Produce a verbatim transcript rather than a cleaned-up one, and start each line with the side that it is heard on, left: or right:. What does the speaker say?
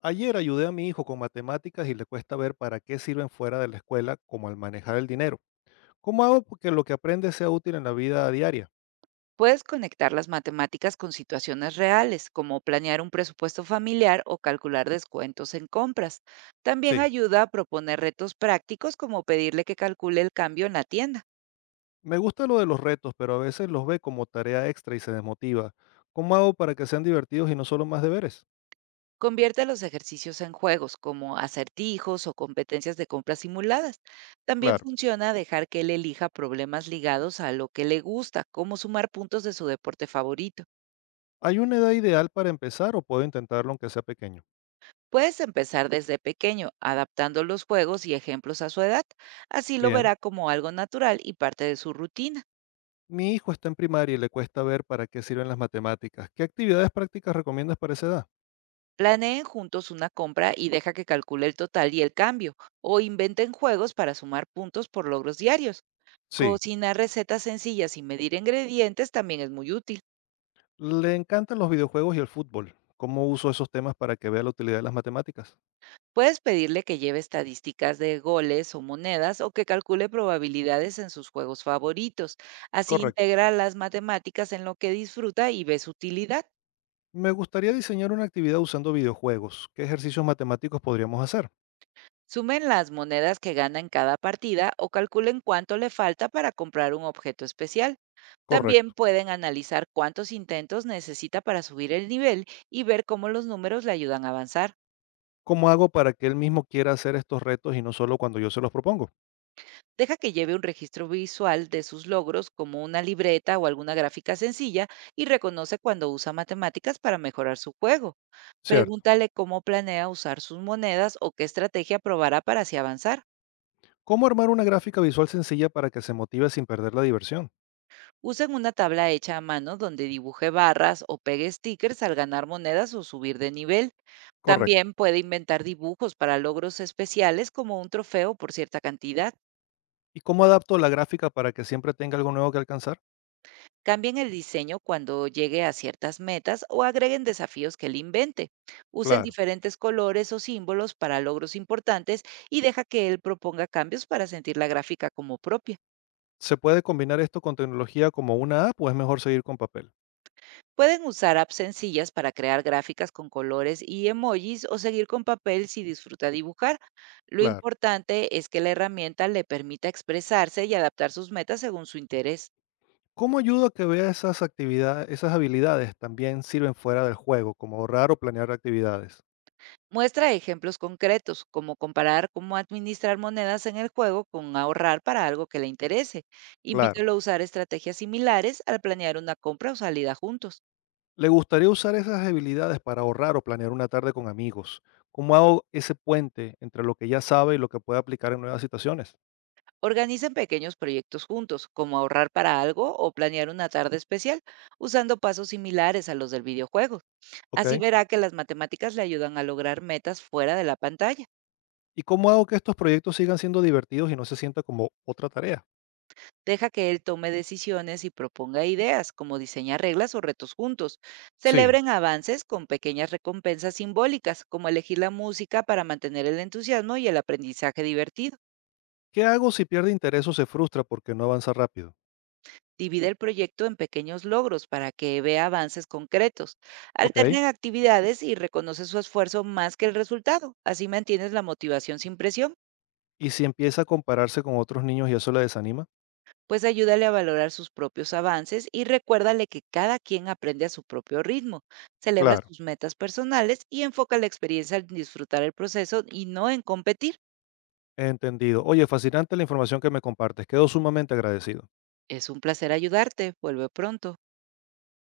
left: Ayer ayudé a mi hijo con matemáticas y le cuesta ver para qué sirven fuera de la escuela, como al manejar el dinero. ¿Cómo hago porque lo que aprende sea útil en la vida diaria?
right: Puedes conectar las matemáticas con situaciones reales, como planear un presupuesto familiar o calcular descuentos en compras. También
left: Sí,
right: ayuda a proponer retos prácticos como pedirle que calcule el cambio en la tienda.
left: me gusta lo de los retos, pero a veces los ve como tarea extra y se desmotiva. ¿Cómo hago para que sean divertidos y no solo más deberes?
right: Convierte los ejercicios en juegos, como acertijos o competencias de compras simuladas. También
left: Claro,
right: funciona dejar que él elija problemas ligados a lo que le gusta, como sumar puntos de su deporte favorito.
left: ¿hay una edad ideal para empezar o puedo intentarlo aunque sea pequeño?
right: Puedes empezar desde pequeño, adaptando los juegos y ejemplos a su edad. Así lo
left: Bien,
right: verá como algo natural y parte de su rutina.
left: mi hijo está en primaria y le cuesta ver para qué sirven las matemáticas. ¿Qué actividades prácticas recomiendas para esa edad?
right: Planeen juntos una compra y deja que calcule el total y el cambio, o inventen juegos para sumar puntos por logros diarios.
left: Sí.
right: Cocinar recetas sencillas y medir ingredientes también es muy útil.
left: Le encantan los videojuegos y el fútbol. ¿Cómo uso esos temas para que vea la utilidad de las matemáticas?
right: Puedes pedirle que lleve estadísticas de goles o monedas o que calcule probabilidades en sus juegos favoritos. Así
left: Correcto.
right: integra las matemáticas en lo que disfruta y ve su utilidad.
left: Me gustaría diseñar una actividad usando videojuegos. ¿Qué ejercicios matemáticos podríamos hacer?
right: Sumen las monedas que gana en cada partida o calculen cuánto le falta para comprar un objeto especial. También
left: Correcto.
right: pueden analizar cuántos intentos necesita para subir el nivel y ver cómo los números le ayudan a avanzar.
left: ¿Cómo hago para que él mismo quiera hacer estos retos y no solo cuando yo se los propongo?
right: Deja que lleve un registro visual de sus logros, como una libreta o alguna gráfica sencilla, y reconoce cuando usa matemáticas para mejorar su juego.
left: Cierto.
right: Pregúntale cómo planea usar sus monedas o qué estrategia probará para así avanzar.
left: ¿Cómo armar una gráfica visual sencilla para que se motive sin perder la diversión?
right: Usen una tabla hecha a mano donde dibuje barras o pegue stickers al ganar monedas o subir de nivel.
left: Correcto.
right: También puede inventar dibujos para logros especiales, como un trofeo por cierta cantidad.
left: ¿Y cómo adapto la gráfica para que siempre tenga algo nuevo que alcanzar?
right: Cambien el diseño cuando llegue a ciertas metas o agreguen desafíos que él invente. Usen
left: Claro.
right: diferentes colores o símbolos para logros importantes, y deja que él proponga cambios para sentir la gráfica como propia.
left: ¿Se puede combinar esto con tecnología como una app o es mejor seguir con papel?
right: Pueden usar apps sencillas para crear gráficas con colores y emojis, o seguir con papel si disfruta dibujar. Lo
left: Claro.
right: importante es que la herramienta le permita expresarse y adaptar sus metas según su interés.
left: ¿Cómo ayuda que vea esas actividades, esas habilidades también sirven fuera del juego, como ahorrar o planear actividades?
right: Muestra ejemplos concretos, como comparar cómo administrar monedas en el juego con ahorrar para algo que le interese.
left: Claro.
right: Invítelo a usar estrategias similares al planear una compra o salida juntos.
left: Le gustaría usar esas habilidades para ahorrar o planear una tarde con amigos. ¿Cómo hago ese puente entre lo que ya sabe y lo que puede aplicar en nuevas situaciones?
right: Organicen pequeños proyectos juntos, como ahorrar para algo o planear una tarde especial, usando pasos similares a los del videojuego. Así
left: ¿Ok?
right: verá que las matemáticas le ayudan a lograr metas fuera de la pantalla.
left: ¿Y cómo hago que estos proyectos sigan siendo divertidos y no se sienta como otra tarea?
right: Deja que él tome decisiones y proponga ideas, como diseñar reglas o retos juntos.
left: Sí.
right: Celebren avances con pequeñas recompensas simbólicas, como elegir la música, para mantener el entusiasmo y el aprendizaje divertido.
left: ¿Qué hago si pierde interés o se frustra porque no avanza rápido?
right: Divide el proyecto en pequeños logros para que vea avances concretos.
left: ¿Ok?
right: Alternen actividades y reconoce su esfuerzo más que el resultado. Así mantienes la motivación sin presión,
left: ¿Y si empieza a compararse con otros niños y eso le desanima?
right: pues ayúdale a valorar sus propios avances y recuérdale que cada quien aprende a su propio ritmo. Celebra
left: Claro.
right: sus metas personales y enfoca la experiencia en disfrutar el proceso y no en competir.
left: Entendido. Oye, fascinante la información que me compartes. Quedo sumamente agradecido.
right: Es un placer ayudarte. Vuelve pronto.